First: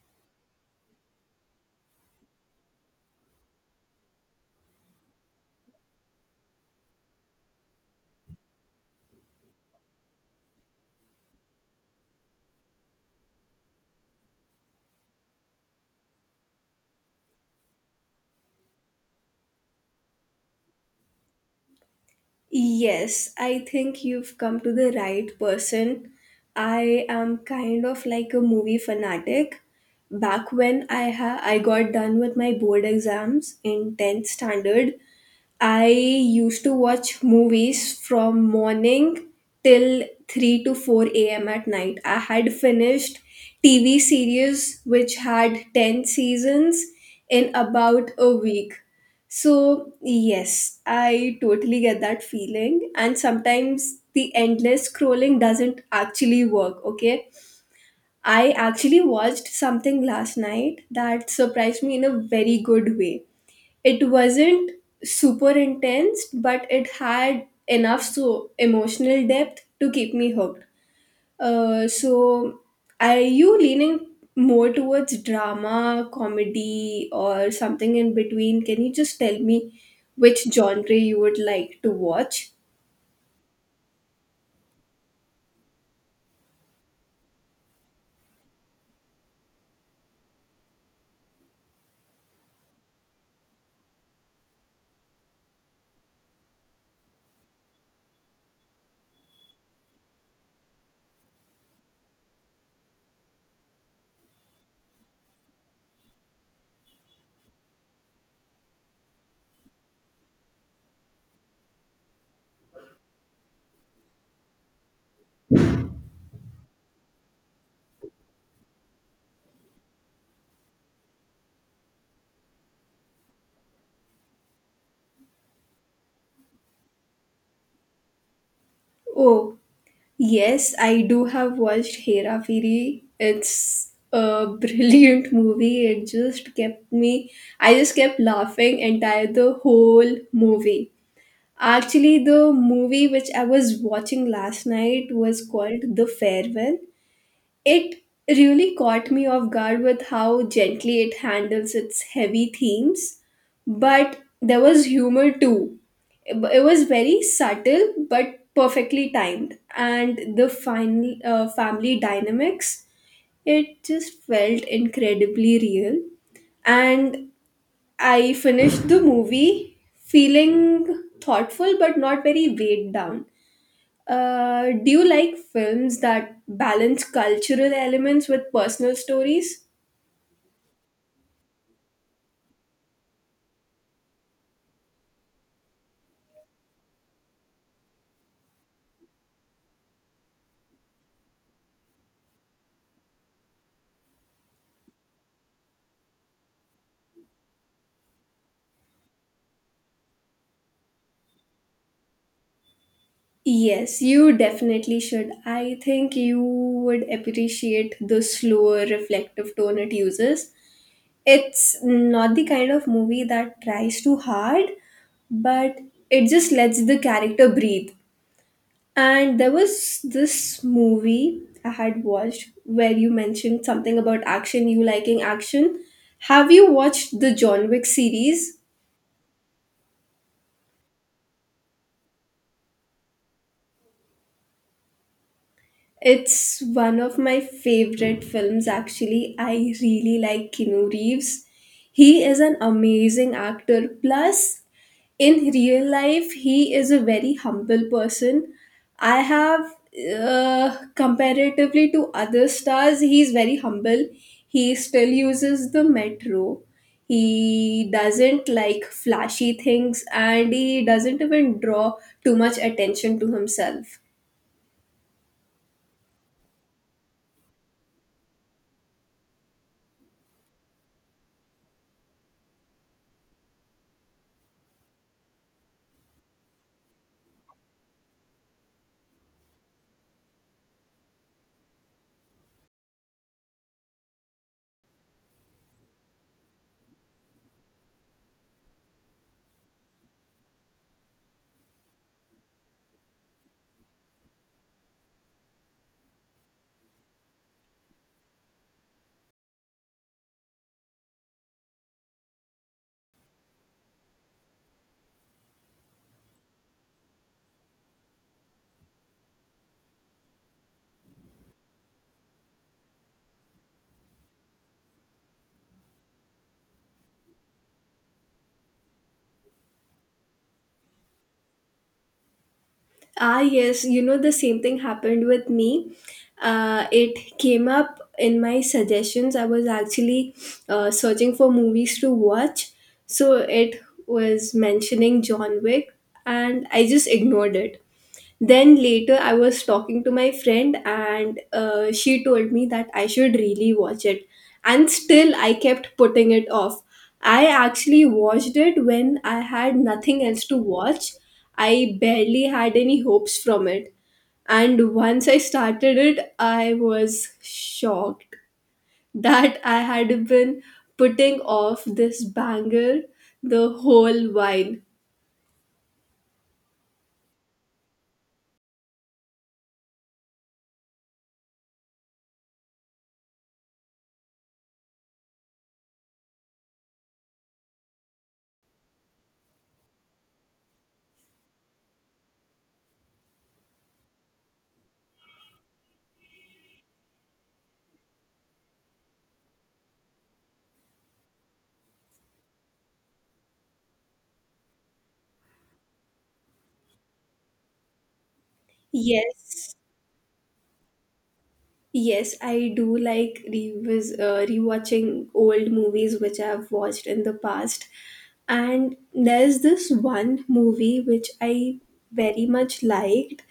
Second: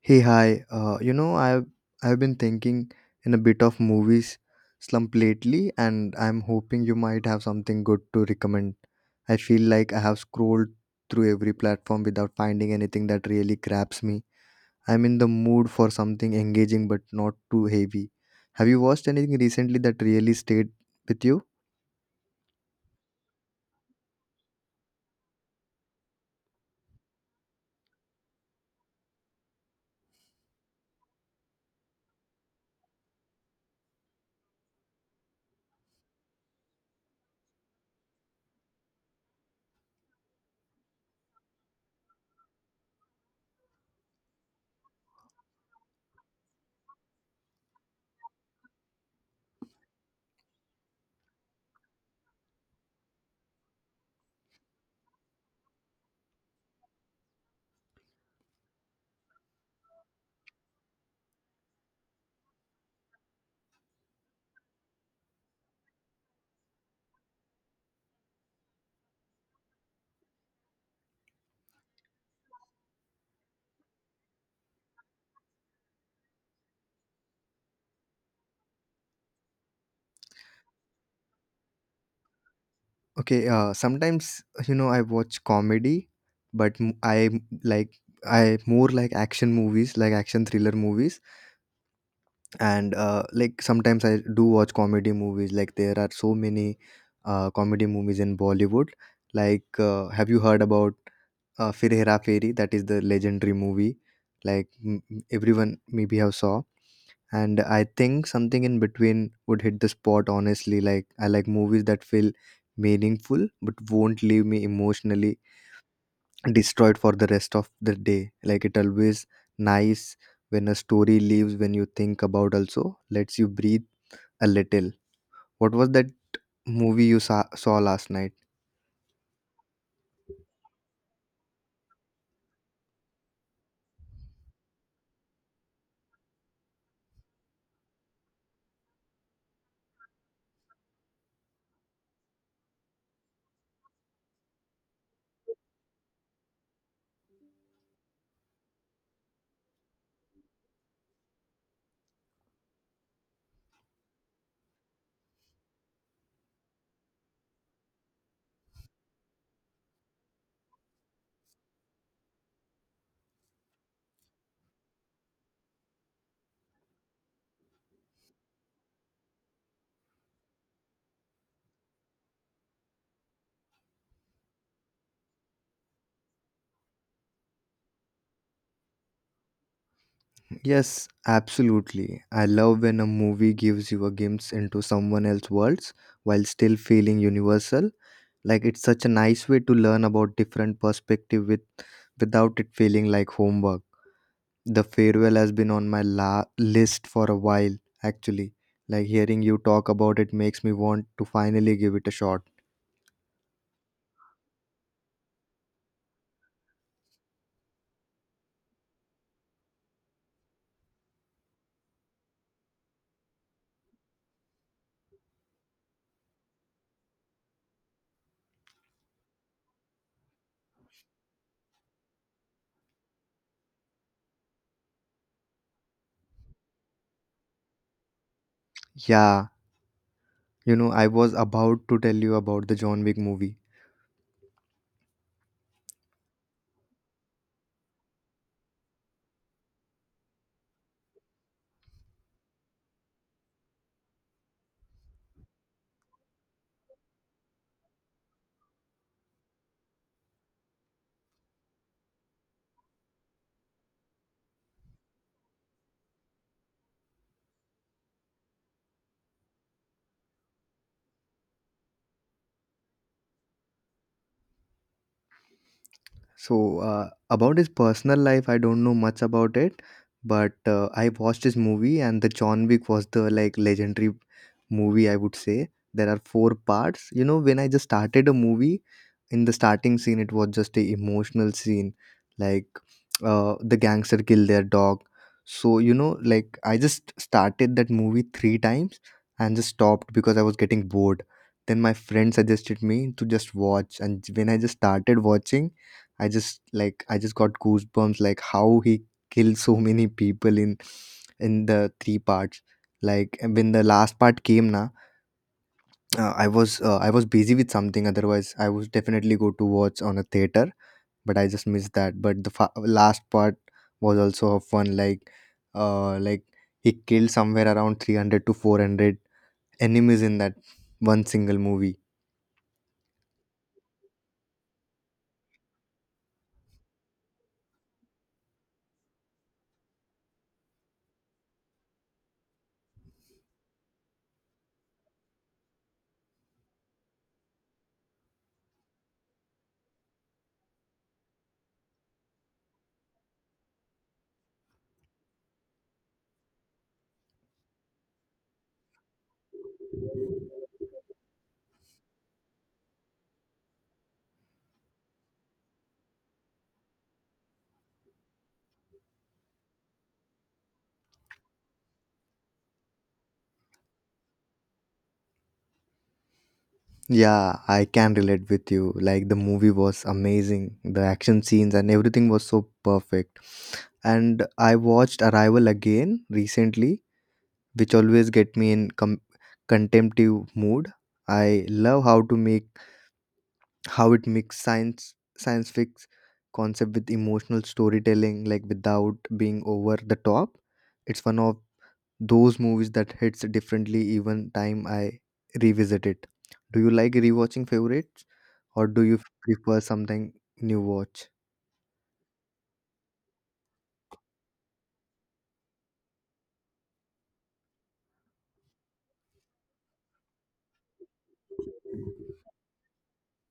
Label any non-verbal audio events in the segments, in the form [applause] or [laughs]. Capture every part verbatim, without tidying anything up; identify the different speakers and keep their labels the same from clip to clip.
Speaker 1: Hey, hi. Uh, you know, I've I've been thinking in a bit of movies slump lately, and I'm hoping you might have something good to recommend. I feel like I have scrolled through every platform without finding anything that really grabs me. I'm in the mood for something engaging but not too heavy. Have you watched anything recently that really stayed with you?
Speaker 2: Yes, I think you've come to the right person. I am kind of like a movie fanatic. Back when I ha I got done with my board exams in tenth standard, I used to watch movies from morning till three to four a m at night. I had finished T V series which had ten seasons in about a week. So, yes, I totally get that feeling. And sometimes the endless scrolling doesn't actually work, okay? I actually watched something last night that surprised me in a very good way. It wasn't super intense but it had enough so emotional depth to keep me hooked. Uh, so are you leaning more towards drama, comedy, or something in between? Can you just tell me which genre you would like to watch?
Speaker 1: Okay, uh, sometimes you know I watch comedy, but m- I m- like I more like action movies, like action thriller movies and uh, like sometimes I do watch comedy movies. Like there are so many uh, comedy movies in Bollywood. Like uh, have you heard about uh, Fir Hera Fairy? That is the legendary movie. Like m- m- everyone maybe have saw. And I think something in between would hit the spot honestly. Like I like movies that feel meaningful but won't leave me emotionally destroyed for the rest of the day. Like it always nice when a story leaves when you think about also lets you breathe a little. What was that movie you saw, saw last night?
Speaker 2: Oh, yes, I do have watched Hera Fairy. It's a [laughs] brilliant movie. It just kept me, I just kept laughing entire the whole movie. Actually, the movie which I was watching last night was called The Farewell. It really caught me off guard with how gently it handles its heavy themes, but there was humor too. It was very subtle but perfectly timed, and the final uh, family dynamics, it just felt incredibly real. And I finished the movie feeling thoughtful but not very weighed down. Uh, do you like films that balance cultural elements with personal stories?
Speaker 1: Yes, absolutely. I love when a movie gives you a glimpse into someone else's worlds while still feeling universal. Like it's such a nice way to learn about different perspective with without it feeling like homework. The Farewell has been on my la- list for a while actually. Like hearing you talk about it makes me want to finally give it a shot.
Speaker 2: Yes, you definitely should. I think you would appreciate the slower, reflective tone it uses. It's not the kind of movie that tries too hard, but it just lets the character breathe. And there was this movie I had watched where you mentioned something about action, you liking action. Have you watched the John Wick series?
Speaker 1: Yeah, you know, I was about to tell you about the John Wick movie.
Speaker 2: It's one of my favorite films, actually. I really like Keanu Reeves. He is an amazing actor. Plus, in real life, he is a very humble person. I have, uh, Comparatively to other stars, he's very humble. He still uses the metro. He doesn't like flashy things and he doesn't even draw too much attention to himself.
Speaker 1: So, uh, about his personal life, I don't know much about it, but uh, I watched his movie, and the John Wick was the like legendary movie, I would say. There are four parts. You know, when I just started a movie, in the starting scene, it was just a emotional scene, like uh, the gangster killed their dog. So, you know, like I just started that movie three times and just stopped because I was getting bored. Then my friend suggested me to just watch, and when I just started watching, I just like I just got goosebumps like how he killed so many people in in the three parts. Like when the last part came na, uh, I was uh, I was busy with something. Otherwise, I would definitely go to watch on a theater. But I just missed that. But the fa- last part was also of fun. Like uh, like he killed somewhere around three hundred to four hundred enemies in that one single movie.
Speaker 2: Ah, yes, you know, the same thing happened with me. Uh, it came up in my suggestions. I was actually uh, searching for movies to watch, so it was mentioning John Wick, and I just ignored it. Then later, I was talking to my friend, and uh, she told me that I should really watch it. And still, I kept putting it off. I actually watched it when I had nothing else to watch. I barely had any hopes from it. And once I started it, I was shocked that I had been putting off this banger the whole while.
Speaker 1: Yeah, I can relate with you. Like the movie was amazing. The action scenes and everything was so perfect. And I watched Arrival again recently, which always get me in com- contemptive mood. I love how to make how it mix science science fiction concept with emotional storytelling like without being over the top. It's one of those movies that hits differently even time I revisit it. Do you like rewatching favorites or do you
Speaker 2: Yes,
Speaker 1: prefer something new watch?
Speaker 2: yes, I do like revis uh, rewatching old movies which I've watched in the past. And there's this one movie which I very much liked.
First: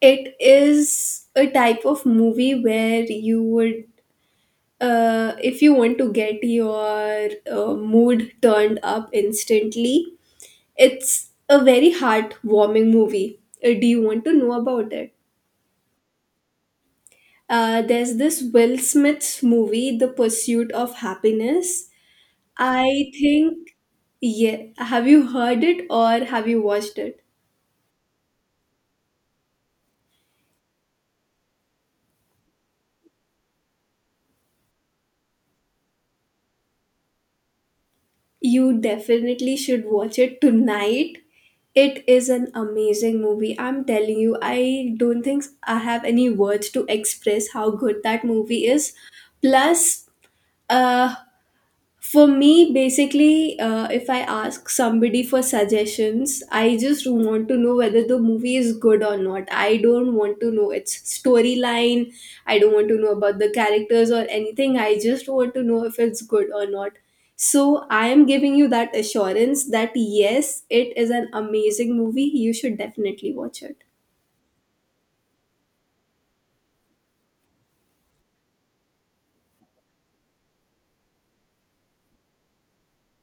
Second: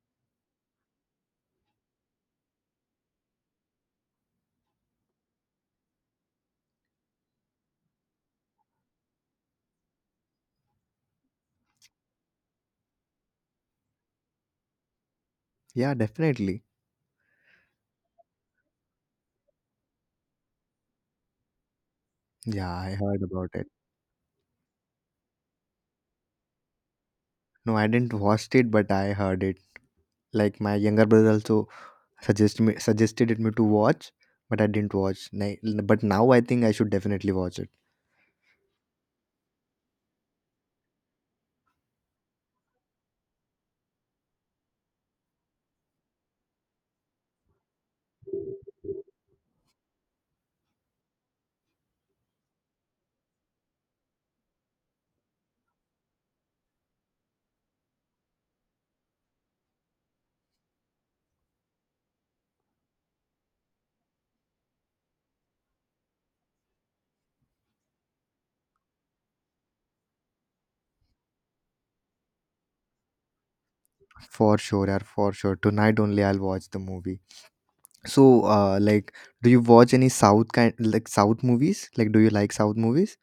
Speaker 2: It is a type of movie where you would, uh, if you want to get your uh, mood turned up instantly, it's a very heartwarming movie. Uh, do you want to know about it?
Speaker 1: Yeah, definitely.
Speaker 2: Uh, there's this Will Smith's movie, The Pursuit of Happiness.
Speaker 1: Yeah, I
Speaker 2: I
Speaker 1: heard about it.
Speaker 2: think, yeah, have you heard it or have you watched it?
Speaker 1: No, I didn't watch it, but I heard it. Like my younger brother also suggest me suggested it me to watch, but I didn't watch. Ni- But now I think I should definitely watch it
Speaker 2: You definitely should watch it tonight. It is an amazing movie. I'm telling you, I don't think I have any words to express how good that movie is. Plus, uh, for me, basically, uh, if I ask somebody for suggestions, I just want to know whether the movie is good or not. I don't want to know its storyline. I don't want to know about the characters or anything. I just want to know if it's good or not. So I am giving you that assurance that yes, it is an amazing movie. You should definitely watch it.
Speaker 1: for sure. Yeah, for sure. Tonight only I'll watch the movie. So, uh, like, do you watch any South kind like South movies? Like, do you like South movies?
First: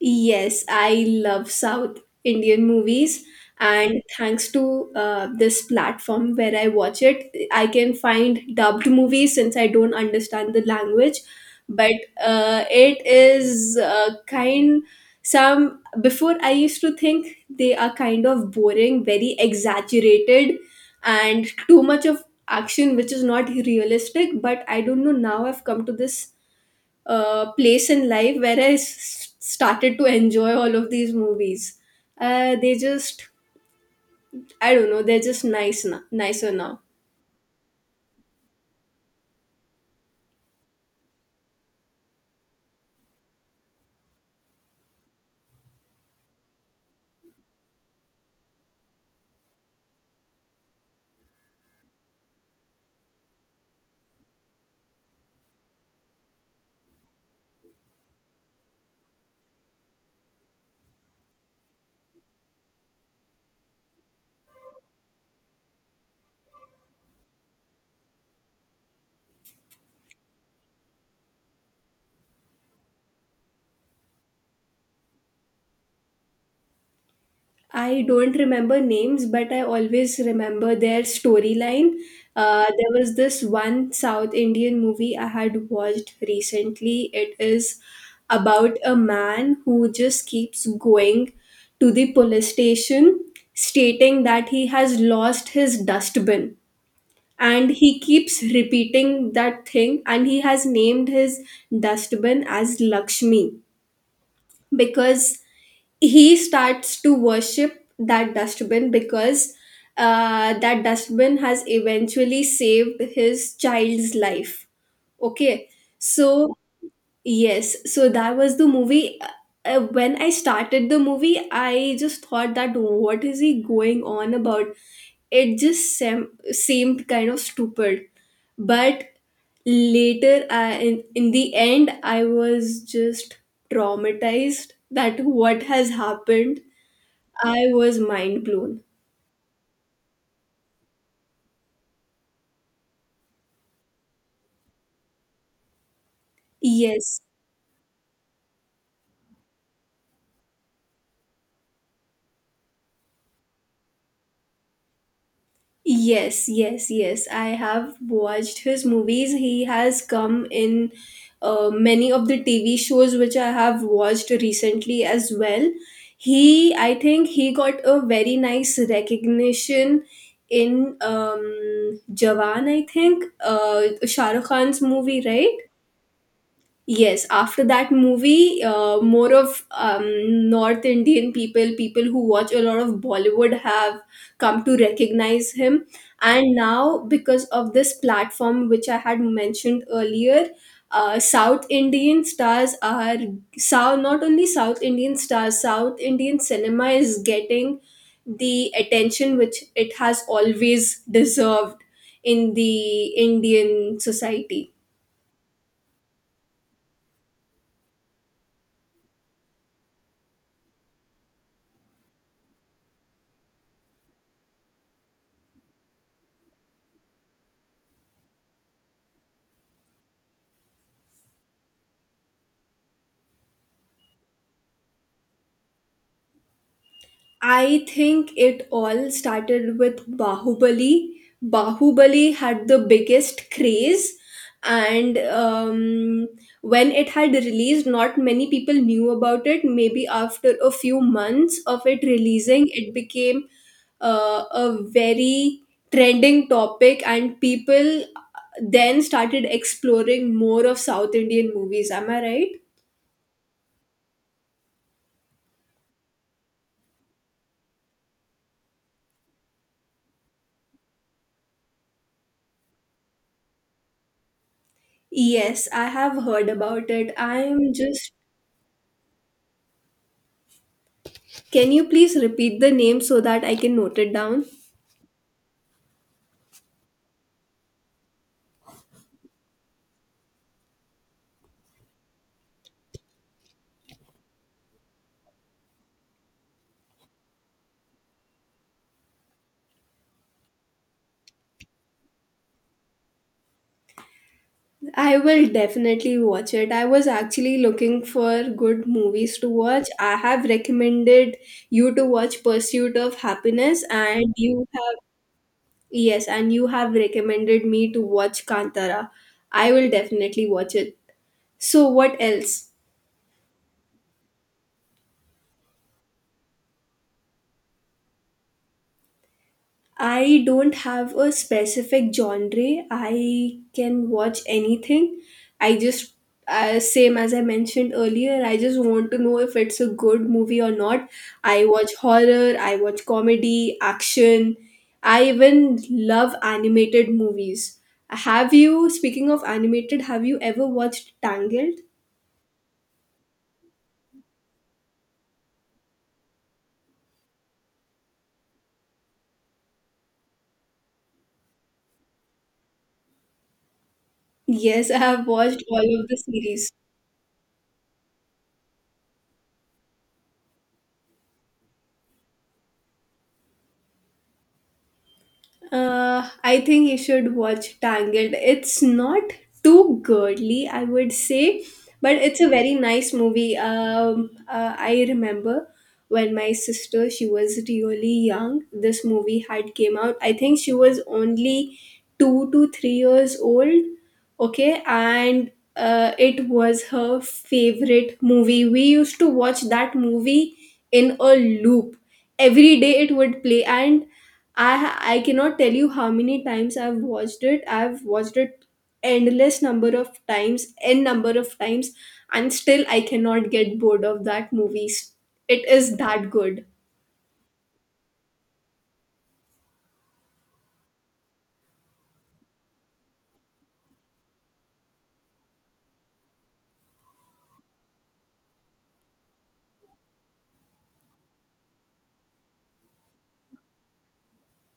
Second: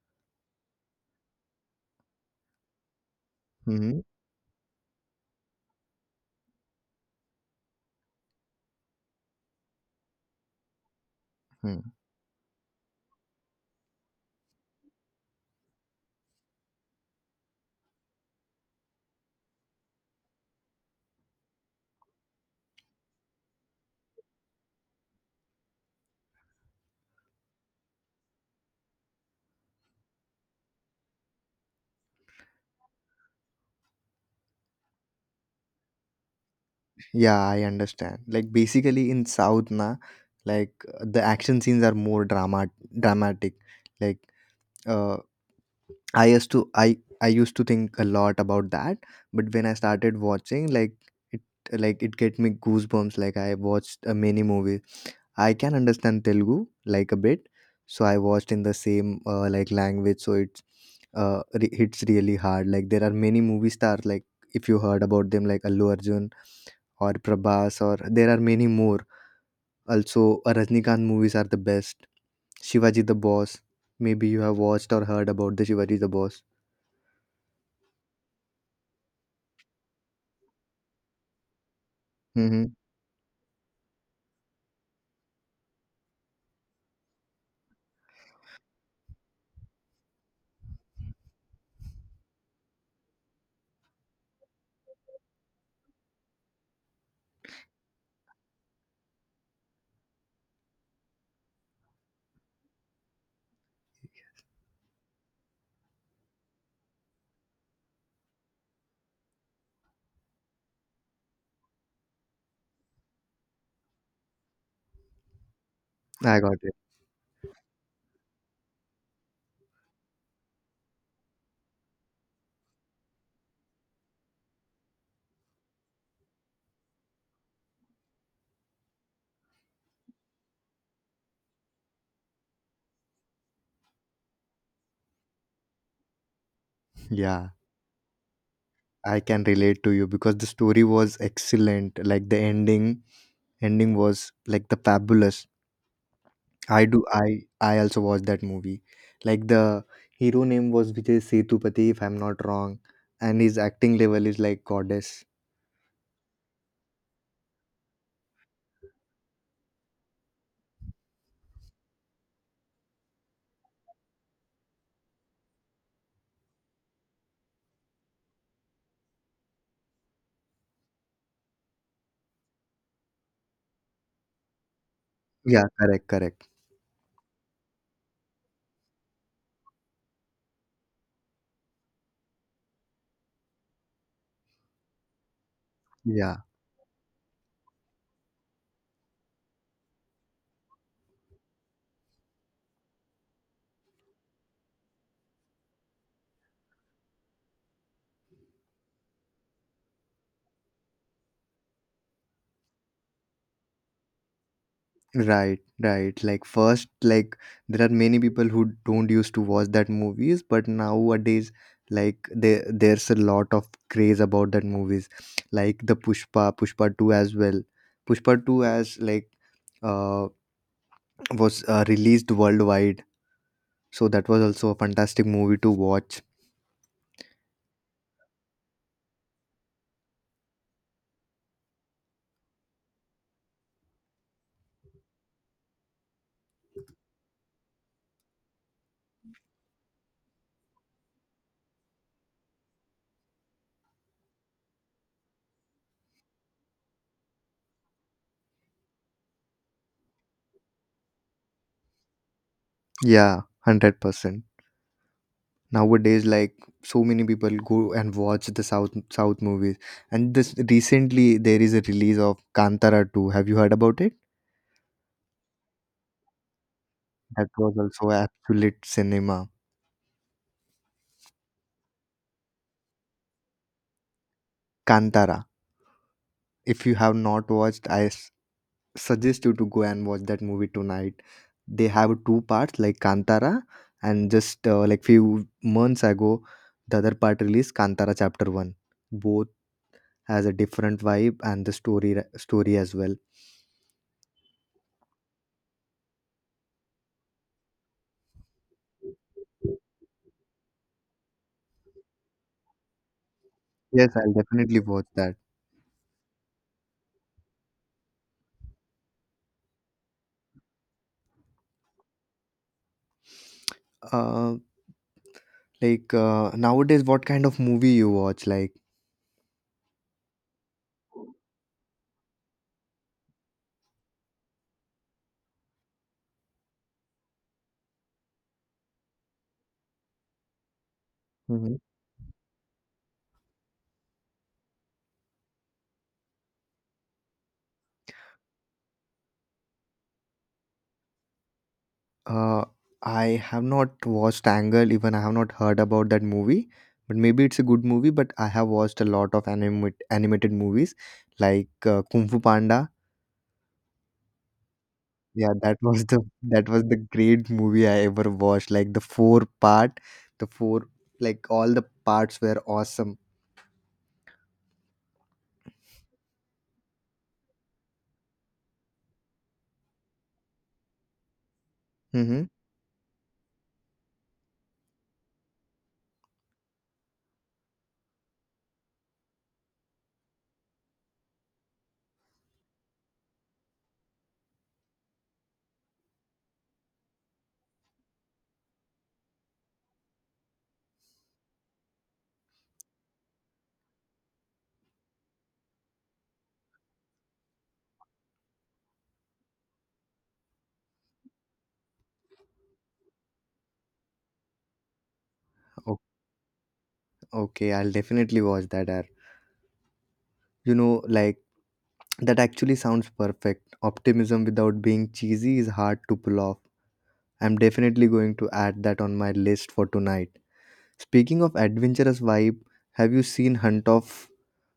Speaker 2: Yes, I love South Indian movies, and
Speaker 1: Mhm,
Speaker 2: thanks to uh, this platform where I watch it, I can find dubbed movies since I don't understand the language.
Speaker 1: mhm.
Speaker 2: But uh, it is uh, kind some before I used to think they are kind of boring, very exaggerated, and too much of action which is not realistic. But I don't know, now I've come to this uh, place in life where I s- started to enjoy all of these movies. Uh, they just, I don't know, they're just nice now, nicer now.
Speaker 1: Yeah, I understand. Like basically in South na, like uh, the action scenes are more drama dramatic. Like uh, I used to I I used to think a lot about that, but when I started watching, like it like it get me goosebumps. Like I watched uh, many movies. I can understand Telugu like a bit, so I watched in the same uh, like language. So it's uh, re- hits really hard. Like there are many movie stars like if you heard about them like Allu Arjun or Prabhas or there are many more. Also, uh, Rajnikant movies are the best. Shivaji the Boss. Maybe you have watched or heard about the Shivaji the Boss.
Speaker 2: I don't remember names, but I always remember their storyline. Uh,
Speaker 1: Hmm.
Speaker 2: there was this one South Indian movie I had watched recently. It is about a man who just keeps going to the police station stating that he has lost his dustbin, and he keeps repeating that thing, and he has named his dustbin as Lakshmi because he starts to worship that dustbin because uh, that dustbin has eventually saved his child's life. Okay,
Speaker 1: I
Speaker 2: so
Speaker 1: got it.
Speaker 2: yes, so that was the movie. Uh, uh, when I started the movie, I just thought that, oh, what is he going on about? It just sem- seemed kind of stupid. But later, I, in, in the end, I was just traumatized that what has happened.
Speaker 1: Yeah,
Speaker 2: I was mind blown.
Speaker 1: I can relate to you because the story was excellent. Like the ending, ending was like the fabulous. I do.
Speaker 2: Yes,
Speaker 1: I I also watched that movie. Like the hero name was Vijay Sethupathi, if I'm not wrong, and his acting level is like goddess.
Speaker 2: yes, yes, yes. I have watched his movies. He has come in uh, many of the T V shows which I have watched recently as well. He, I think, he got a very nice recognition in um, Jawan. I think uh, Shah Rukh Khan's movie, right?
Speaker 1: Yeah, correct, correct.
Speaker 2: Yes, after that movie, uh, more of um, North Indian people, people who watch a lot of Bollywood, have come to recognize him.
Speaker 1: Yeah,
Speaker 2: And now, because of this platform which I had mentioned earlier, uh, South Indian stars are South, not only South Indian stars, South Indian cinema is getting the attention which it has always deserved in the Indian society.
Speaker 1: right, right. Like first, like there are many people who don't used to watch that movies, but nowadays, like there there's a lot of craze about that movies, like the Pushpa, Pushpa two as well. Pushpa two as like uh was uh, released worldwide. So that was also a fantastic movie to watch.
Speaker 2: I think it all started with Bahubali. Bahubali had the biggest craze, and um, when it had released, not many people knew about it. Maybe after a few months of it releasing, it became uh, a very trending topic, and people then started exploring more of South Indian movies. Am I right?
Speaker 1: Yeah, one hundred percent. Nowadays like so many people go and watch the south south movies. And this recently there is a release of Kantara two. Have you heard about it?
Speaker 2: Yes, I have heard about it.
Speaker 1: That
Speaker 2: I'm
Speaker 1: was also
Speaker 2: just,
Speaker 1: absolute cinema.
Speaker 2: can you please repeat the name so that I can note it down?
Speaker 1: Kantara. If you have not watched, I s- suggest you to go and watch that movie tonight. They have two parts like Kantara and just uh, like few months ago the other part released Kantara chapter one. Both has a different vibe and the story story as well.
Speaker 2: I will definitely watch it. I was actually looking for good movies to watch. I have recommended you to watch Pursuit of Happiness
Speaker 1: Yes,
Speaker 2: and
Speaker 1: I'll
Speaker 2: you
Speaker 1: definitely
Speaker 2: have,
Speaker 1: watch that.
Speaker 2: yes, and you have recommended me to watch Kantara. I will definitely watch it. So what else?
Speaker 1: Uh, like uh, nowadays, what kind of movie you watch? Like,
Speaker 2: I don't have a specific genre. I can watch anything. I just, uh, same as I mentioned earlier, I just want to know if it's a good movie or not. I
Speaker 1: mhm.
Speaker 2: watch horror, I watch comedy, action. I even love animated movies. Have you, speaking of animated, have you ever watched Tangled?
Speaker 1: uh, I have not watched Angle. Even I have not heard about that movie. But maybe it's a good movie. But I have watched a lot of animate, animated movies, like uh, Kung Fu Panda.
Speaker 2: Yes, I have
Speaker 1: Yeah,
Speaker 2: watched
Speaker 1: that [laughs]
Speaker 2: all
Speaker 1: was
Speaker 2: of the
Speaker 1: the that
Speaker 2: series.
Speaker 1: was the great movie I ever watched. Like the four part, the four like all the parts were awesome.
Speaker 2: Uh, I think you should watch Tangled. It's not too girly, I would say, but it's
Speaker 1: Mm-hmm.
Speaker 2: a very nice movie. Um, uh, I remember when my sister, she was really young, this movie had came out. I think she was only two to three years old. Okay, and uh, it was her favorite movie. We used to watch that movie in a loop. Every day it would play, and I ha- I cannot tell you how many times I've watched it. I've watched it endless number of times, n number of times, and still I cannot get bored of that movie. It is that good.
Speaker 1: Okay, I'll definitely watch that ad. You know, like that actually sounds perfect. Optimism without being cheesy is hard to pull off. I'm definitely going to add that on my list for tonight. Speaking of adventurous vibe, have you seen Hunt of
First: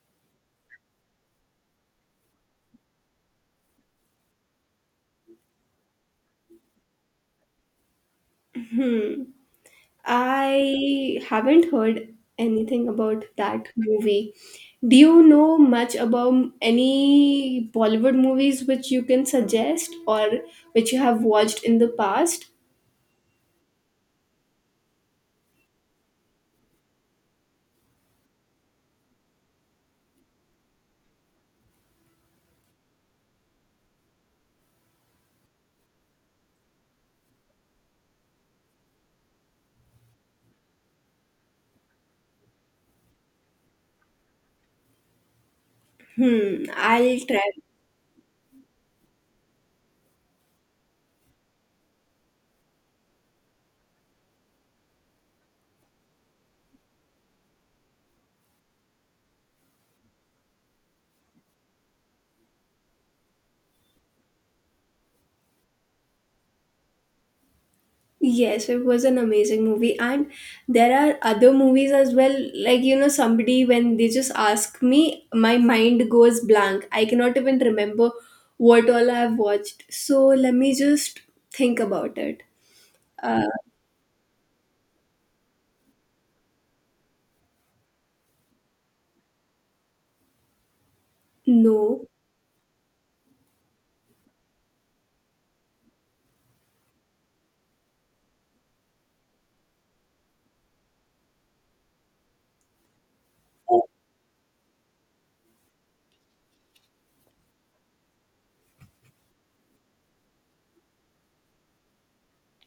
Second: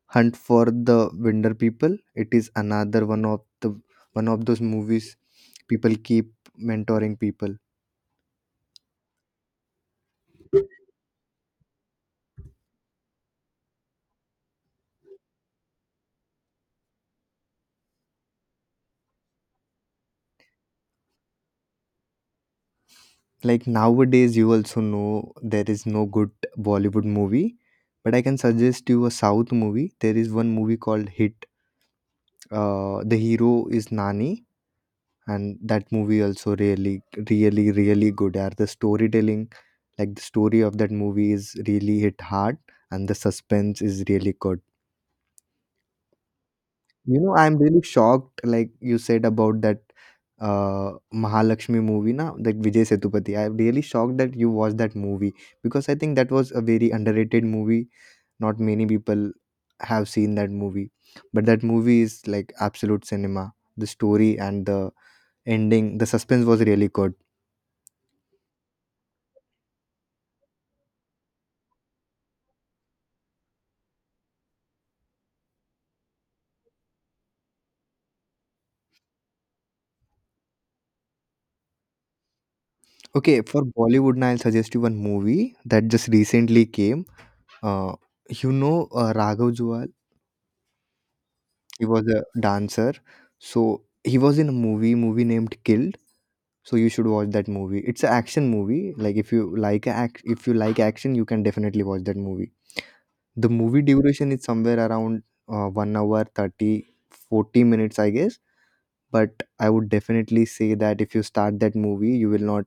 Speaker 1: Hunt for the Winter People? It is another one of the one of those movies people keep mentoring people.
Speaker 2: Hmm. I haven't heard anything about that movie. Do you know much about any Bollywood movies which you can suggest or which you have watched in the past?
Speaker 1: Like nowadays, you also know there is no good Bollywood movie, but I can suggest you a South movie. There is one movie called Hit. Uh, the hero is Nani, and that movie also really, really, really good. Are the storytelling, like the story of that movie, is really hit hard, and the suspense is really good.
Speaker 2: Hmm,
Speaker 1: You
Speaker 2: I'll
Speaker 1: know,
Speaker 2: try.
Speaker 1: I'm really shocked, like you said about that uh Mahalakshmi movie, na, like Vijay Sethupathi. I'm really shocked that you watched that movie because I think that was a very underrated movie. Not many people have seen that movie, but that movie is like absolute cinema. The story and the ending, the suspense was really good.
Speaker 2: Yes, it was an amazing movie, and there are other movies as well. Like, you know, somebody when they just ask me, my mind goes blank. I cannot even remember what all I've watched. So, let me just think about it.
Speaker 1: Okay,
Speaker 2: Uh,
Speaker 1: for Bollywood, na, I'll suggest you one movie that just recently came. Uh, you know, uh, Raghav Jual. He was
Speaker 2: no,
Speaker 1: a dancer. So he was in a movie, movie named Killed. So you should watch that movie. It's an action movie. Like if you like act, if you like action, you can definitely watch that movie. The movie duration is somewhere around uh, one hour thirty forty minutes I guess. But I would definitely say that if you start that movie, you will not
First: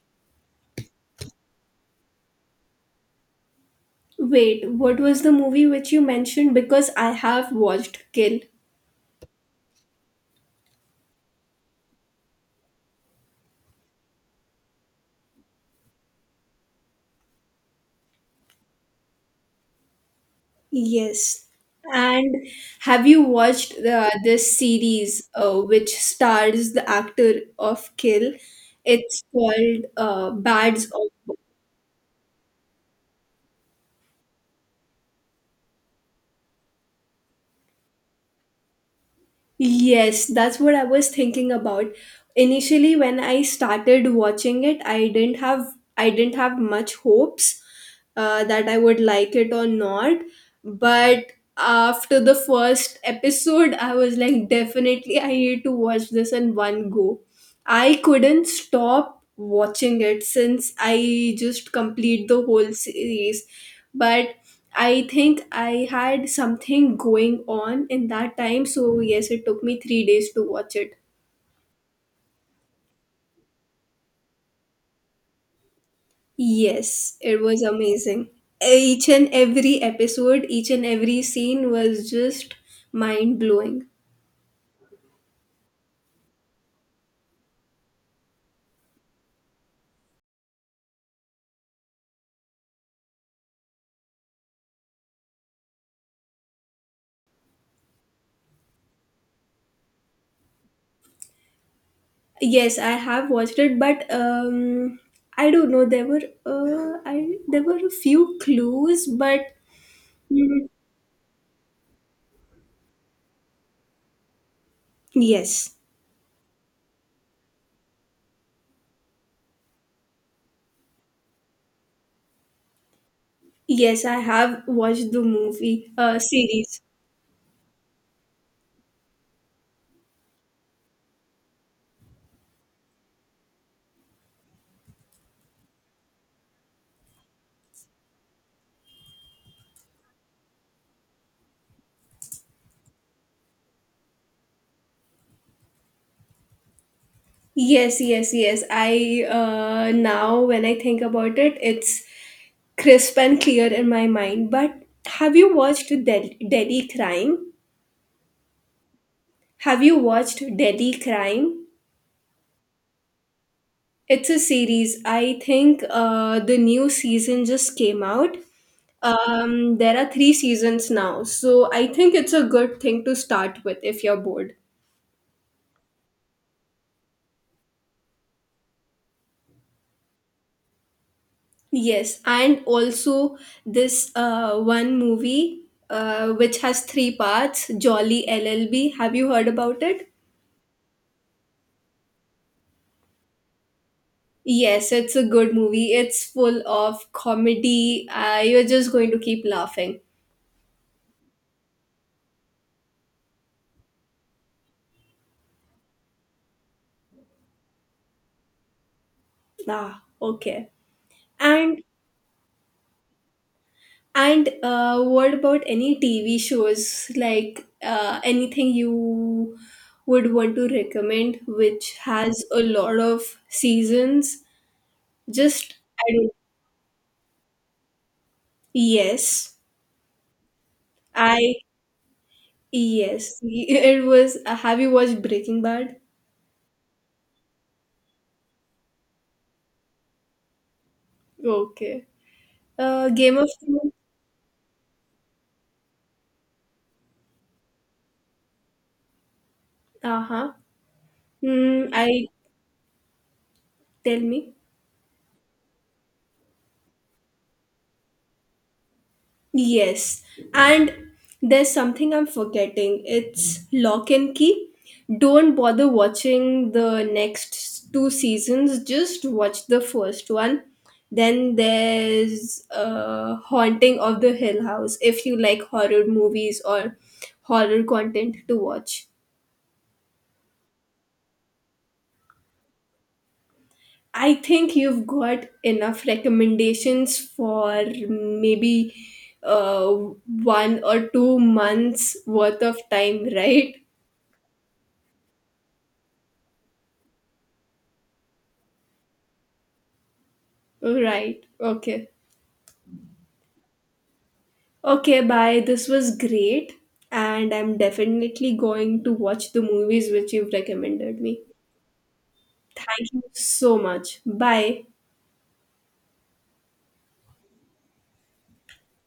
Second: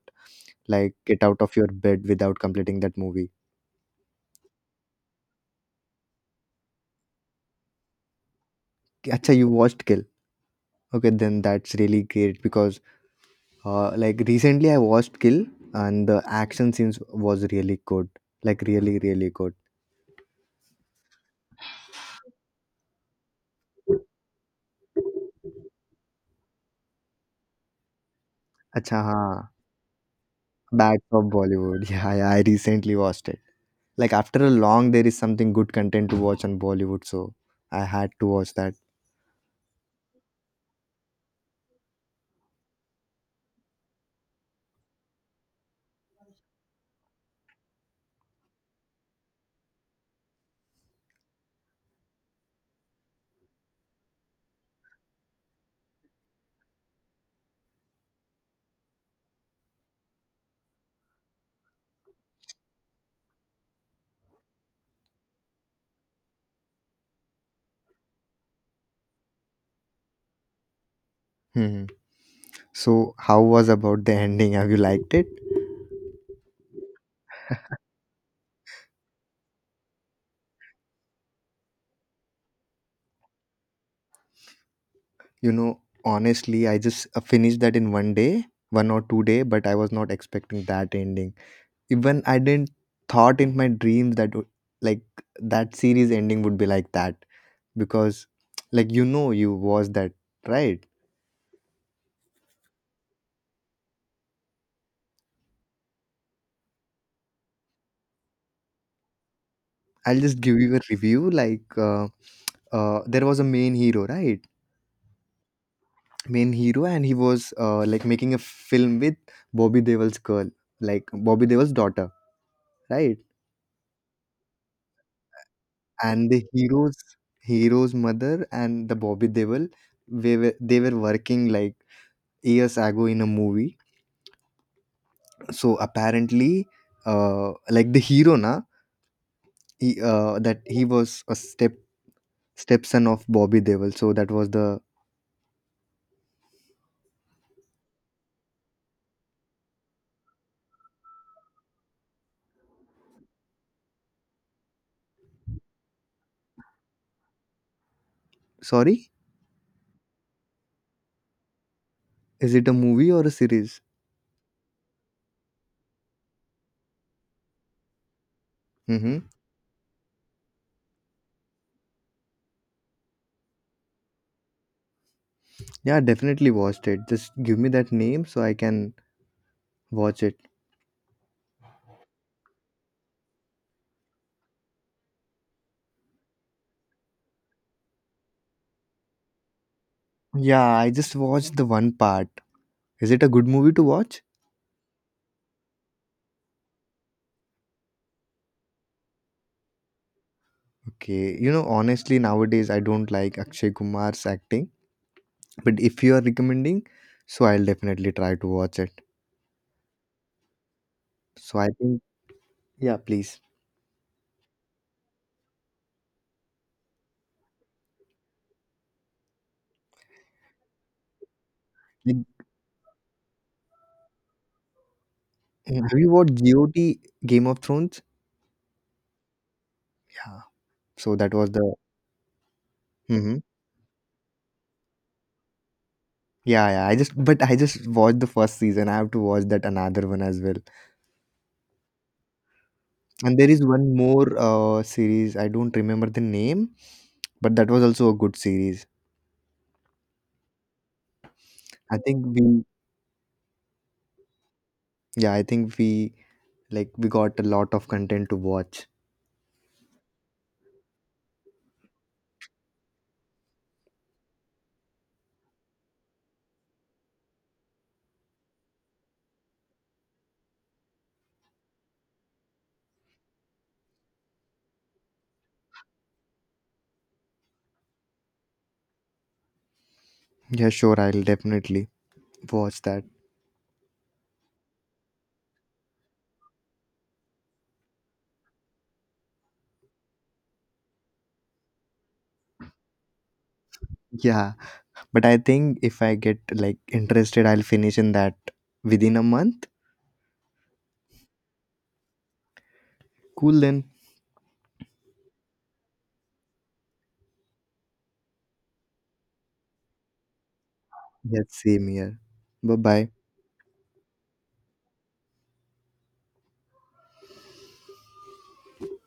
Speaker 1: like get out of your bed without completing that movie.
Speaker 2: wait, what was the movie which you mentioned? Because I have watched Kill.
Speaker 1: Acha, you watched Kill. Okay, then that's really great because Uh, like recently, I watched Kill, and the action scenes was really good. Like really, really good.
Speaker 2: Yes. And have you watched uh, this series uh, which stars the actor of Kill?
Speaker 1: Acha,
Speaker 2: It's
Speaker 1: हाँ,
Speaker 2: called uh, Bads
Speaker 1: Bad for
Speaker 2: of.
Speaker 1: Bollywood. [laughs] Yeah, yeah, I recently watched it. Like after a long, there is something good content to watch on Bollywood, so I had to watch that.
Speaker 2: Yes, that's what I was thinking about. Initially, when I started watching it, I didn't have I didn't have much hopes uh, that I would like it or not. But after the first episode, I was like, definitely, I need to watch this in one go. I couldn't stop watching it since I just complete the whole series. But I think I had something going on in that time, so yes, it took me three days to watch it.
Speaker 1: Hmm. So, how was about the [laughs] ending? Have you liked it?
Speaker 2: Yes, it was
Speaker 1: [laughs]
Speaker 2: amazing. Each and every episode, each and every scene was just mind blowing.
Speaker 1: You know, honestly, I just uh, finished that in one day, one or two day, but I was not expecting that ending. Even I didn't thought in my dreams that would- like that series ending would be like that, because like you know you watched that right.
Speaker 2: Yes, I have watched it, but um, I don't know. There were uh, I there were a few clues, but.
Speaker 1: I'll just give you a review like uh, uh, there was a main hero right.
Speaker 2: Yes,
Speaker 1: main hero And he was uh, like making a film with Bobby Deol's girl, like Bobby Deol's daughter, right.
Speaker 2: yes, I have watched the movie uh,
Speaker 1: And the
Speaker 2: series.
Speaker 1: hero's hero's mother and the Bobby Deol, they were they were working like years ago in a movie. So apparently uh, like the hero na, he, uh, that he was a step stepson of Bobby Devil. So that was the.
Speaker 2: Yes, yes, yes. I uh, Now when I think about it, it's crisp and clear in my mind. But have you watched Del- Delhi Crime?
Speaker 1: Sorry.
Speaker 2: Have you watched Delhi Crime?
Speaker 1: Is it a movie or a series?
Speaker 2: It's a series. I think uh, the new season just came out.
Speaker 1: Mm-hmm.
Speaker 2: Um, there are three seasons now, so I think it's a good thing to start with if you're bored.
Speaker 1: Yeah, definitely watched it. Just give me that name so I can watch it.
Speaker 2: Yes, and also this uh, one movie uh, which has three parts, Jolly L L B. Have you heard about it?
Speaker 1: Yeah, I just watched the one part. Is it a good movie to watch?
Speaker 2: Yes, it's a good movie. It's full of comedy. Uh, you're just going to keep laughing.
Speaker 1: Okay, you know, honestly, nowadays I don't like Akshay Kumar's acting, but if you are recommending, so I'll definitely try to watch it.
Speaker 2: Ah, okay.
Speaker 1: So I
Speaker 2: And
Speaker 1: think, yeah, please.
Speaker 2: and uh, what about any T V shows? Like uh, anything you would want to recommend, which has a lot of seasons? Just
Speaker 1: Mm, have you
Speaker 2: I don't.
Speaker 1: watched G O T? Game of Thrones?
Speaker 2: Yes.
Speaker 1: Yeah. So that was
Speaker 2: I
Speaker 1: the. Hmm.
Speaker 2: Yes, [laughs] it was. Uh, have you watched Breaking Bad?
Speaker 1: Yeah, yeah. I just, but I just watched the first season. I have to watch that another one as well.
Speaker 2: Okay. Uh, Game
Speaker 1: And there
Speaker 2: of
Speaker 1: is
Speaker 2: Thrones.
Speaker 1: one more uh, series. I don't remember the name, but that was also a good series.
Speaker 2: Uh huh. Mm,
Speaker 1: I think
Speaker 2: I
Speaker 1: we,
Speaker 2: Tell me.
Speaker 1: yeah, I think we like we got a lot of content to watch.
Speaker 2: Yes, and there's something I'm forgetting. It's Lock and Key. Don't bother watching the next two seasons. Just watch the first one. Then there's uh, Haunting of the Hill House if you like horror movies or horror content to watch.
Speaker 1: Yeah, sure. I'll definitely watch that.
Speaker 2: I think you've got enough recommendations for maybe uh, one or two months worth of time, [laughs] right?
Speaker 1: Yeah, but I think if I get like interested, I'll finish in that within a month.
Speaker 2: Right. Okay.
Speaker 1: Cool then.
Speaker 2: Okay, bye. This was great. And I'm definitely going to watch the movies which you've recommended me.
Speaker 1: Yes, same here. Bye bye.
Speaker 2: Thank you so much. Bye.